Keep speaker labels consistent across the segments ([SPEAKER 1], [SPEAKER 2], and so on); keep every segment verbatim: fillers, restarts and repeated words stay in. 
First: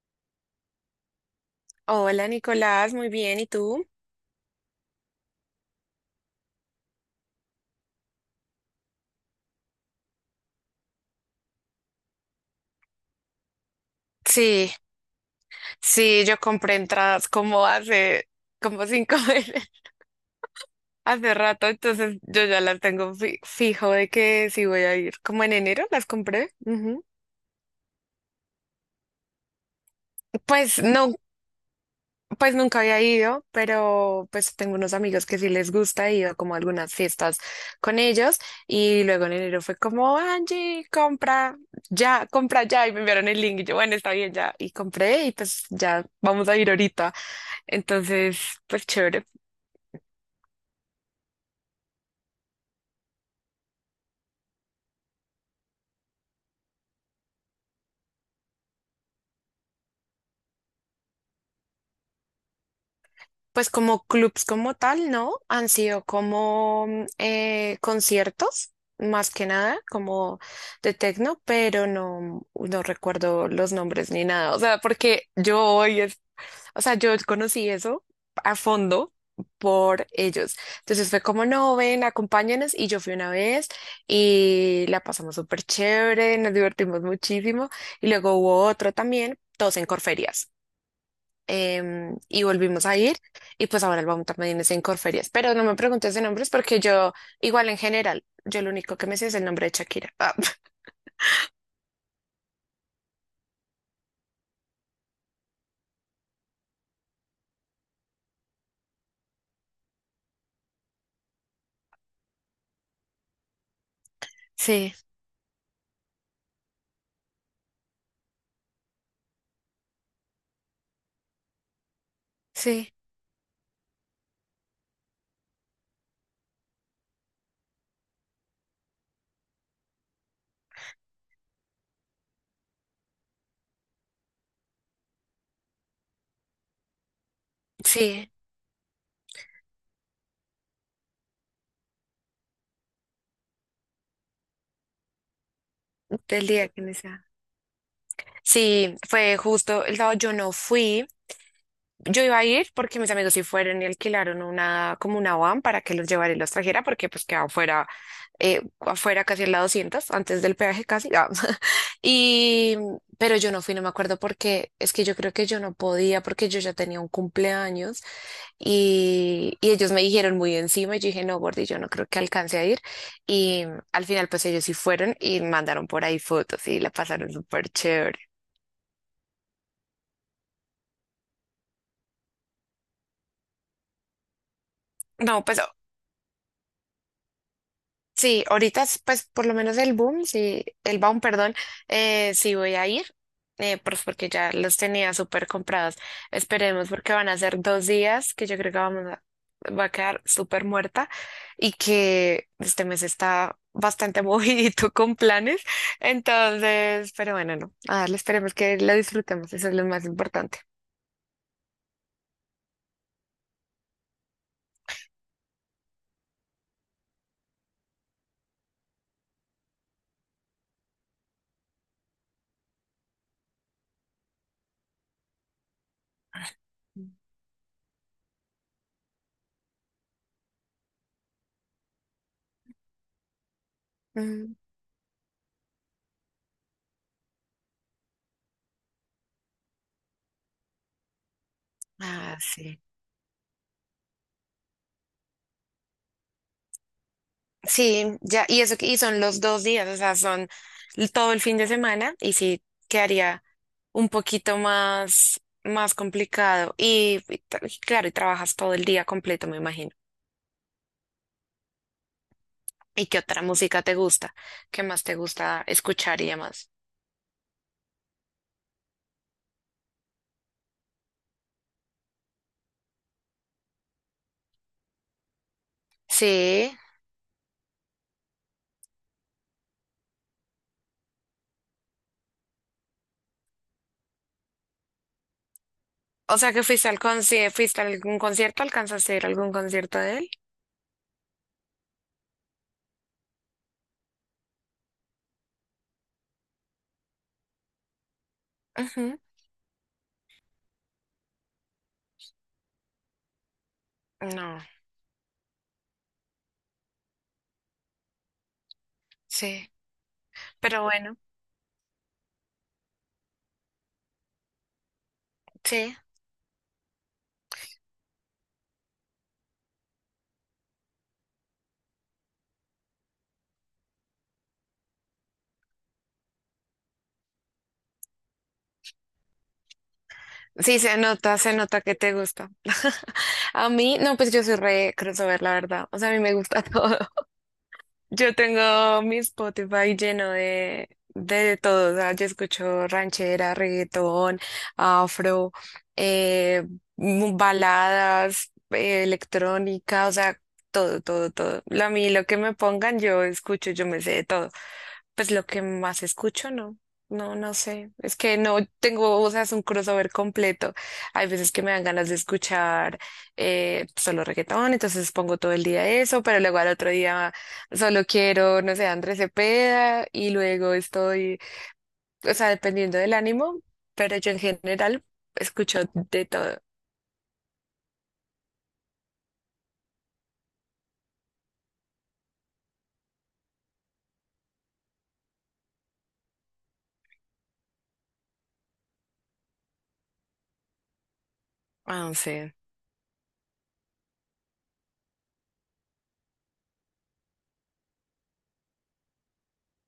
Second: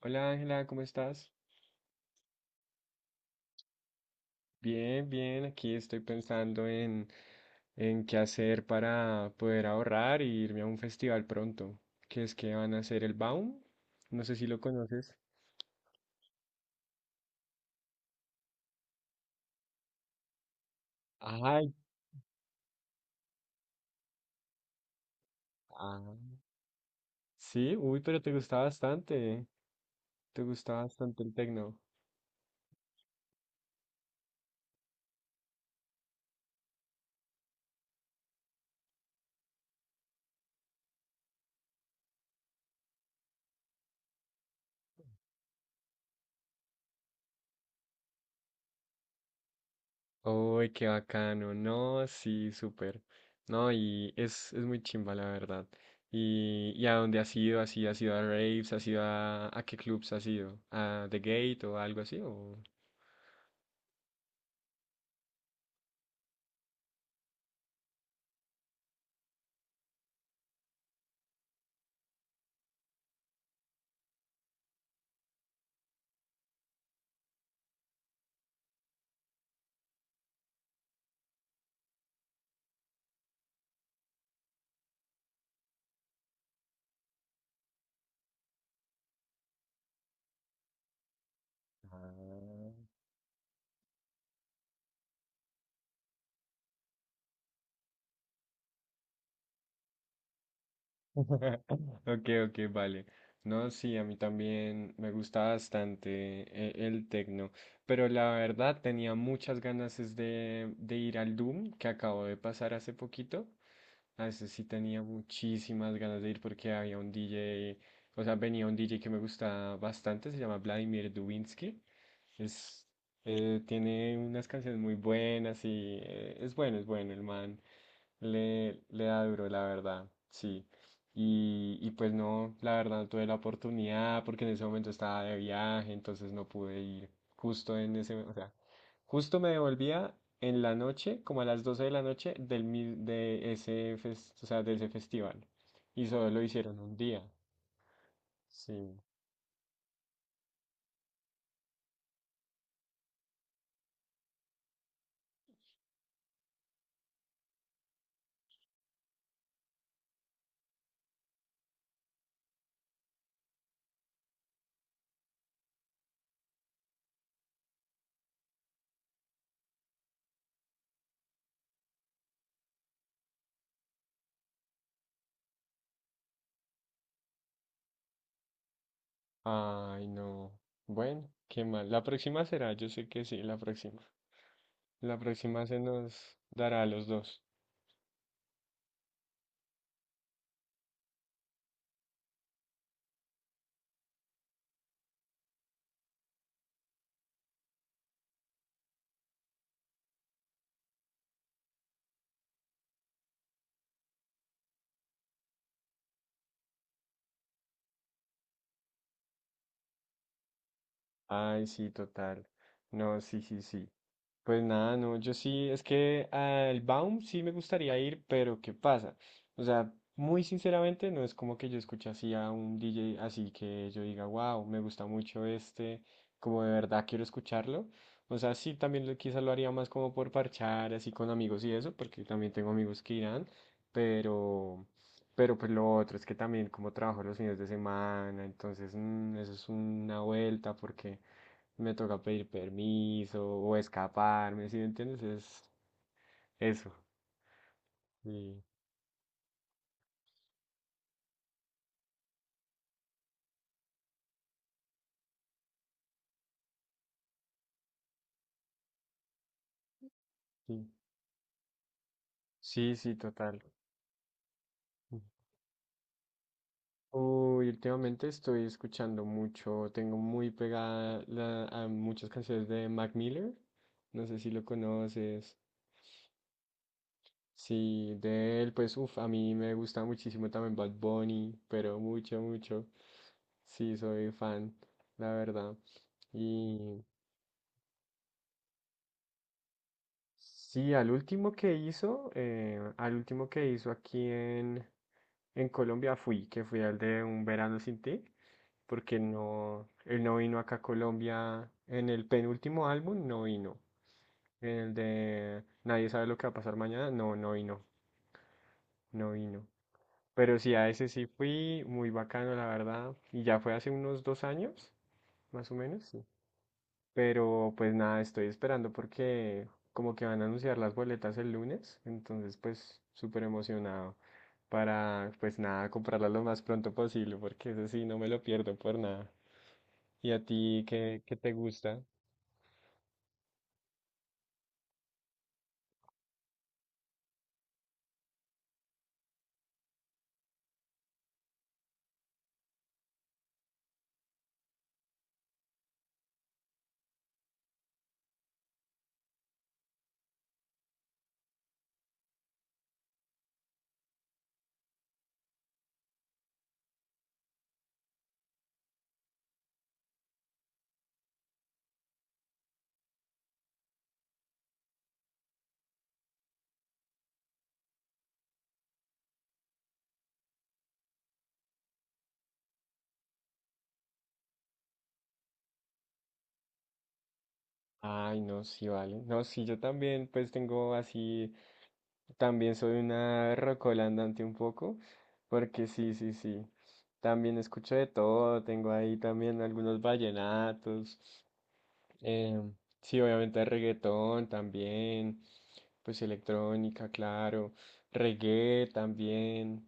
[SPEAKER 1] Hola Ángela, ¿cómo estás?
[SPEAKER 2] Hola Nicolás, muy bien, ¿y tú?
[SPEAKER 1] Bien, bien, aquí estoy pensando en, en qué hacer para poder ahorrar y irme a un festival pronto, que es que van a hacer el Baum, no sé si lo
[SPEAKER 2] Sí,
[SPEAKER 1] conoces.
[SPEAKER 2] sí, yo compré entradas como hace, como cinco meses, hace rato,
[SPEAKER 1] Ay,
[SPEAKER 2] entonces yo ya las tengo fi- fijo de que sí voy a ir. Como en enero las
[SPEAKER 1] ah.
[SPEAKER 2] compré. Ujú.
[SPEAKER 1] Sí, uy, pero te gusta bastante, te gusta
[SPEAKER 2] Pues no,
[SPEAKER 1] bastante el tecno.
[SPEAKER 2] pues nunca había ido, pero pues tengo unos amigos que sí les gusta, he ido como a algunas fiestas con ellos y luego en enero fue como, Angie, compra ya, compra ya, y me enviaron el link y yo, bueno, está bien ya, y compré y pues ya vamos a ir ahorita. Entonces, pues chévere.
[SPEAKER 1] Uy, qué bacano. No, sí, súper. No, y es, es muy chimba, la verdad. ¿Y, y a dónde has ido? ¿Así has ido a raves? ¿Has ido a, a qué clubs has ido? ¿A The Gate o algo así? ¿O?
[SPEAKER 2] Pues como clubs como tal, ¿no? Han sido como mm, eh, conciertos, más que nada, como de techno, pero no, no recuerdo los nombres ni nada. O sea, porque yo voy, es O sea, yo conocí eso a fondo por ellos. Entonces fue como, no, ven, acompáñanos. Y yo fui una vez y la pasamos súper chévere, nos divertimos muchísimo. Y luego hubo otro también, todos en Corferias. Em, y
[SPEAKER 1] Ah.
[SPEAKER 2] volvimos a ir y pues ahora el vamos también es en Corferias. Pero no me preguntes de nombres porque yo, igual en general, yo lo único que me sé es el nombre de Shakira. Ah,
[SPEAKER 1] Ok, ok, vale. No, sí, a mí también me gusta bastante e- el, tecno, pero la verdad tenía muchas ganas es de, de ir al Doom que acabo de pasar hace poquito. A ese sí
[SPEAKER 2] sí,
[SPEAKER 1] tenía muchísimas ganas de ir porque había un D J, o sea, venía un D J que me gusta bastante, se llama Vladimir Dubinsky. Es,
[SPEAKER 2] sí,
[SPEAKER 1] eh, tiene unas canciones muy buenas y eh, es bueno, es bueno el man. Le, le da duro, la verdad, sí. Y, y pues no, la verdad no tuve la oportunidad porque en ese momento estaba de viaje, entonces no pude ir justo en ese,
[SPEAKER 2] sí,
[SPEAKER 1] o sea, justo me devolvía en la noche, como a las doce de la noche, del, mi- de ese, fes- o sea, de ese festival. Y solo lo
[SPEAKER 2] del día
[SPEAKER 1] hicieron
[SPEAKER 2] que me
[SPEAKER 1] un día,
[SPEAKER 2] sea. Sí,
[SPEAKER 1] sí.
[SPEAKER 2] fue justo el sábado, yo no fui. Yo iba a ir porque mis amigos sí fueron y alquilaron una, como una van para que los llevara y los trajera, porque pues quedaba afuera, eh, afuera casi en la doscientos, antes del peaje casi. Ah. Y, pero yo no fui, no me acuerdo porque es que yo creo que yo no podía porque yo ya tenía un cumpleaños y, y ellos me dijeron muy encima y yo dije, no, Gordy, yo no creo que alcance a ir. Y al final pues ellos sí fueron y mandaron por ahí fotos y la pasaron súper chévere.
[SPEAKER 1] Ay, no. Bueno, qué mal. La próxima será, yo sé que sí, la próxima. La
[SPEAKER 2] No, pues
[SPEAKER 1] próxima se nos dará a los dos.
[SPEAKER 2] sí, ahorita, es, pues por lo menos el boom, sí, el boom, perdón, eh, sí voy a ir, eh, pues porque ya los tenía súper comprados. Esperemos porque van a ser dos días que yo creo que vamos a, va a quedar súper muerta y que este mes está bastante movidito con planes. Entonces, pero bueno, no, a darle, esperemos que lo disfrutemos, eso es lo más importante.
[SPEAKER 1] Ay, sí, total. No, sí, sí, sí. Pues nada, no, yo sí, es que al Baum sí me gustaría ir, pero ¿qué pasa? O sea, muy sinceramente, no es como que yo escuche así a un D J, así que yo diga, wow, me gusta mucho este, como de verdad quiero escucharlo. O sea, sí, también lo, quizás lo haría más como por parchar, así con amigos y eso, porque también tengo amigos que irán,
[SPEAKER 2] Mm.
[SPEAKER 1] pero, pero pues lo otro es que también como trabajo los fines de semana, entonces, mm, eso es una vuelta, porque me toca
[SPEAKER 2] Ah,
[SPEAKER 1] pedir
[SPEAKER 2] sí.
[SPEAKER 1] permiso o escaparme, ¿sí me entiendes? Es eso.
[SPEAKER 2] Sí, ya, y
[SPEAKER 1] Sí,
[SPEAKER 2] eso, que- y son los dos días, o sea, son l- todo el fin de semana y sí quedaría un poquito más, más complicado. Y, y tra- y claro, y trabajas todo el día completo, me imagino.
[SPEAKER 1] sí, sí,
[SPEAKER 2] ¿Y
[SPEAKER 1] sí,
[SPEAKER 2] qué otra
[SPEAKER 1] total.
[SPEAKER 2] música te gusta? ¿Qué más te gusta escuchar y demás?
[SPEAKER 1] Uy, últimamente estoy escuchando mucho, tengo muy pegada la- a muchas canciones de Mac Miller, no sé si lo conoces.
[SPEAKER 2] Sí,
[SPEAKER 1] Sí, de él, pues, uff, a mí me gusta muchísimo también Bad Bunny, pero mucho, mucho. Sí, soy fan, la verdad.
[SPEAKER 2] o sea que fuiste al
[SPEAKER 1] Y
[SPEAKER 2] conci- fuiste a algún concierto, ¿alcanzaste a ir a algún concierto de él?
[SPEAKER 1] Sí, al último que hizo, eh, al último que hizo aquí en, en Colombia fui, que fui al de Un Verano Sin Ti, porque
[SPEAKER 2] Ujú.
[SPEAKER 1] no, él no vino acá a Colombia en el penúltimo álbum, no vino.
[SPEAKER 2] No,
[SPEAKER 1] En el de Nadie sabe lo que va a pasar mañana, no, no vino, no vino.
[SPEAKER 2] sí,
[SPEAKER 1] Pero sí,
[SPEAKER 2] pero
[SPEAKER 1] a ese
[SPEAKER 2] bueno,
[SPEAKER 1] sí fui, muy bacano, la verdad, y ya fue hace unos dos años, más o
[SPEAKER 2] sí,
[SPEAKER 1] menos, sí. Pero pues nada, estoy esperando porque como que van a anunciar las boletas el lunes, entonces pues súper emocionado para pues nada, comprarlas lo más pronto posible porque eso sí, no me lo pierdo por nada. ¿Y a
[SPEAKER 2] sí
[SPEAKER 1] ti
[SPEAKER 2] se
[SPEAKER 1] qué, qué
[SPEAKER 2] nota, se
[SPEAKER 1] te
[SPEAKER 2] nota que
[SPEAKER 1] gusta?
[SPEAKER 2] te gusta. A mí, no, pues yo soy re crossover, la verdad. O sea, a mí me gusta todo. Yo tengo mi Spotify lleno de, de todo. O sea, yo escucho ranchera, reggaetón, afro, eh, mu- baladas, eh, electrónica, o sea, todo, todo, todo. Lo- A mí, lo que me pongan, yo escucho, yo me sé de todo. Pues lo que más escucho, no, no, no sé. Es que no tengo, o sea, es un crossover completo. Hay veces que me dan ganas de escuchar eh, solo reggaetón, entonces pongo todo el día eso, pero luego al otro día solo quiero, no sé, Andrés Cepeda, y luego estoy, o sea, dependiendo del ánimo, pero yo en general escucho de todo.
[SPEAKER 1] Ay, no, sí, vale. No, sí, yo también pues tengo así, también soy una rocola andante un poco, porque sí, sí, sí. También escucho de todo, tengo ahí también algunos vallenatos.
[SPEAKER 2] Ah, no sé,
[SPEAKER 1] Em, sí, obviamente reggaetón también, pues electrónica, claro, reggae también,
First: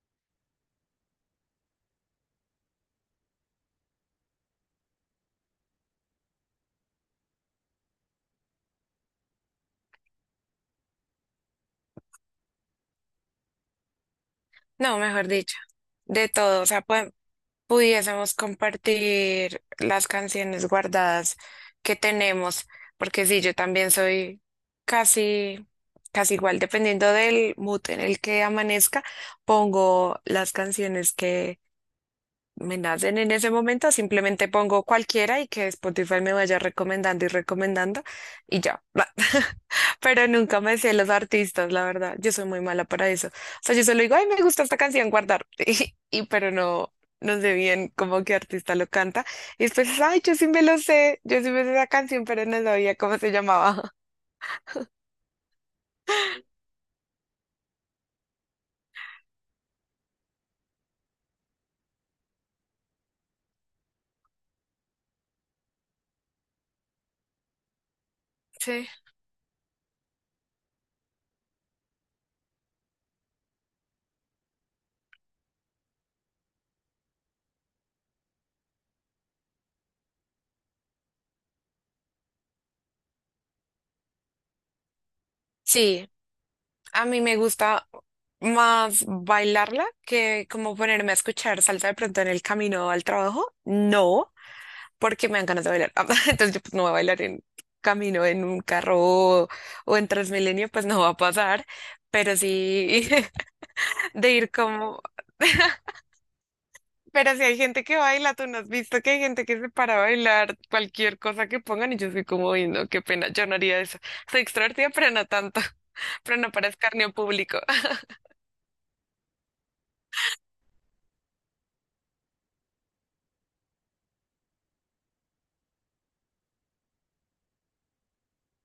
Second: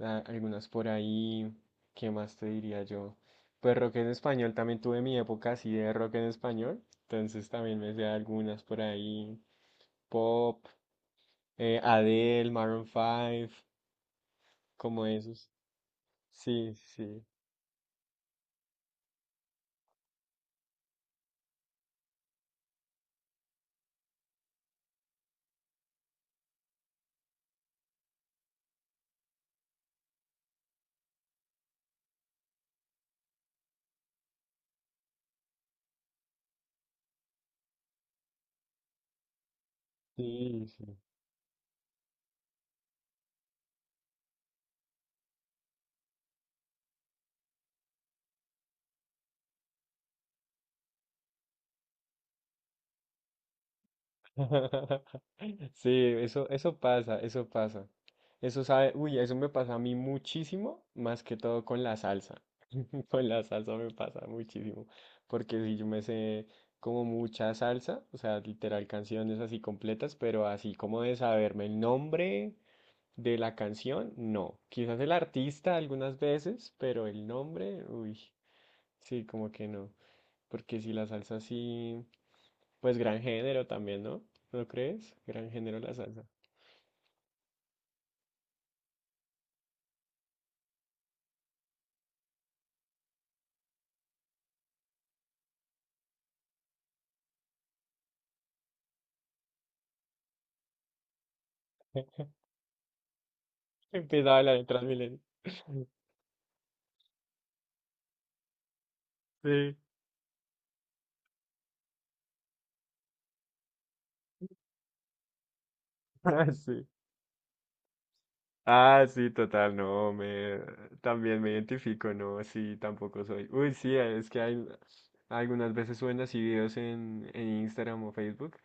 [SPEAKER 1] a- algunas por ahí, ¿qué más te diría yo? Pues rock en español, también tuve mi época así de rock en español, entonces también me sé algunas por ahí, pop, eh, Adele, Maroon cinco,
[SPEAKER 2] no,
[SPEAKER 1] como
[SPEAKER 2] mejor
[SPEAKER 1] esos.
[SPEAKER 2] dicho, de todo. O
[SPEAKER 1] Sí,
[SPEAKER 2] sea,
[SPEAKER 1] sí,
[SPEAKER 2] pudiésemos compartir las canciones guardadas que tenemos, porque sí, yo también soy casi, casi igual, dependiendo del mood en el que amanezca, pongo las canciones que, me nacen en ese momento, simplemente pongo cualquiera y que Spotify me vaya recomendando y recomendando y ya. Pero nunca
[SPEAKER 1] sí,
[SPEAKER 2] me sé
[SPEAKER 1] sí.
[SPEAKER 2] los artistas, la verdad. Yo soy muy mala para eso. O sea, yo solo digo, ay, me gusta esta canción, guardar. Y, y- pero no, no sé bien cómo qué artista lo canta. Y después, ay, yo sí me lo sé, yo sí me sé esa canción, pero no sabía cómo se llamaba.
[SPEAKER 1] Sí, eso, eso pasa, eso pasa. Eso sabe, uy, eso me pasa a mí muchísimo, más que todo con la salsa. Con la salsa me pasa muchísimo, porque si yo me sé como mucha salsa, o sea, literal
[SPEAKER 2] Sí.
[SPEAKER 1] canciones así completas, pero así como de saberme el nombre de la canción, no. Quizás el artista algunas veces, pero el nombre, uy, sí, como que no. Porque si la salsa sí. Pues gran género también, ¿no? ¿No crees? Gran género la
[SPEAKER 2] Sí,
[SPEAKER 1] salsa.
[SPEAKER 2] a mí me gusta más bailarla que como ponerme a escuchar salsa de pronto en el camino al trabajo. No, porque me dan ganas de bailar. Entonces yo pues no voy a bailar en camino en un carro o, o en Transmilenio, pues no va a pasar. Pero sí
[SPEAKER 1] Empieza
[SPEAKER 2] de
[SPEAKER 1] a
[SPEAKER 2] ir
[SPEAKER 1] bailar en
[SPEAKER 2] como...
[SPEAKER 1] Transmilenio.
[SPEAKER 2] Pero si hay gente que baila, ¿tú no has visto que hay gente que se
[SPEAKER 1] Sí.
[SPEAKER 2] para a bailar cualquier cosa que pongan? Y yo soy como, "Uy, no, qué pena, yo no haría eso". Soy extrovertida, pero no tanto, pero
[SPEAKER 1] Ah,
[SPEAKER 2] no para
[SPEAKER 1] sí.
[SPEAKER 2] escarnio público.
[SPEAKER 1] Ah, sí, total, no, me también me identifico, no, sí, tampoco soy. Uy, sí, es que hay algunas veces suben así videos en, en Instagram o Facebook,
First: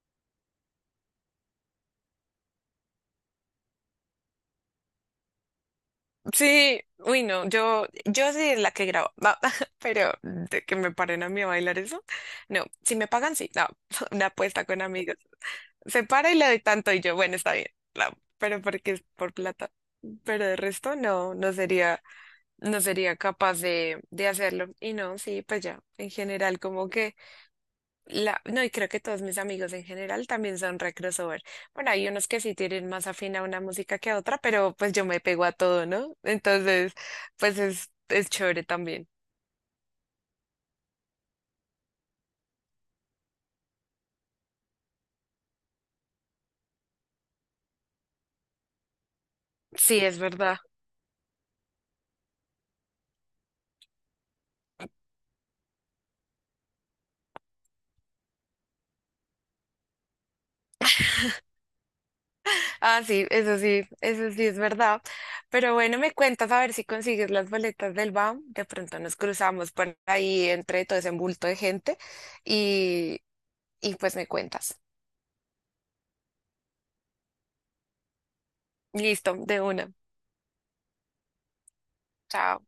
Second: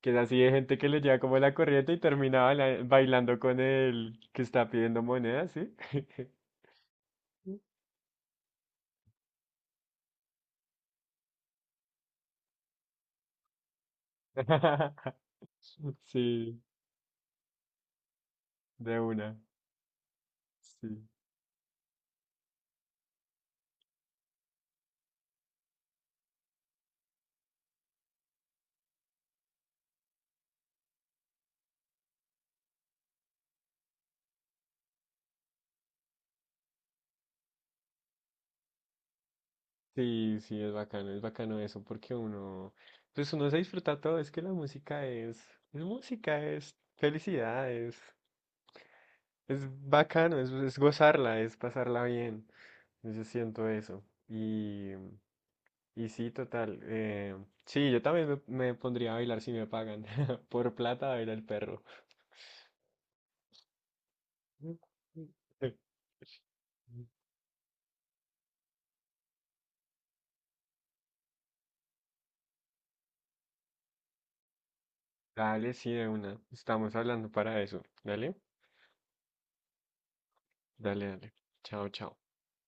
[SPEAKER 1] que es así de gente que le lleva como la corriente y termina baila- bailando con el que está pidiendo monedas, ¿sí?
[SPEAKER 2] Sí, uy, no, yo, yo sí la que grabo, va, pero de que me paren a mí a bailar eso, no, si me pagan, sí, no, una apuesta con amigos, se para y le doy
[SPEAKER 1] Sí,
[SPEAKER 2] tanto y yo, bueno, está bien, no, pero porque
[SPEAKER 1] de
[SPEAKER 2] es por
[SPEAKER 1] una,
[SPEAKER 2] plata, pero de resto
[SPEAKER 1] sí.
[SPEAKER 2] no, no sería, no sería capaz de, de hacerlo, y no, sí, pues ya, en general, como que la, no, y creo que todos mis amigos en general también son re crossover. Bueno, hay unos que sí tienen más afín a una música que a otra, pero pues yo me pego a todo, ¿no? Entonces, pues es, es chévere también.
[SPEAKER 1] Sí, sí, es bacano, es bacano eso, porque uno, pues uno se disfruta todo, es que la música es, es música, es felicidad, es, es
[SPEAKER 2] Sí, es
[SPEAKER 1] bacano, es,
[SPEAKER 2] verdad.
[SPEAKER 1] es gozarla, es pasarla bien, yo siento eso, y, y sí, total, eh, sí, yo también me, me pondría a bailar si me pagan, por plata baila el perro.
[SPEAKER 2] Ah, sí, eso sí, eso sí es verdad. Pero bueno, me cuentas a ver si consigues las boletas del B A M. De pronto nos cruzamos por ahí entre todo ese bulto de gente y, y pues me cuentas.
[SPEAKER 1] Dale, sí, de una, estamos hablando para eso, dale,
[SPEAKER 2] Listo, de una.
[SPEAKER 1] dale, dale, chao, chao.
[SPEAKER 2] Chao.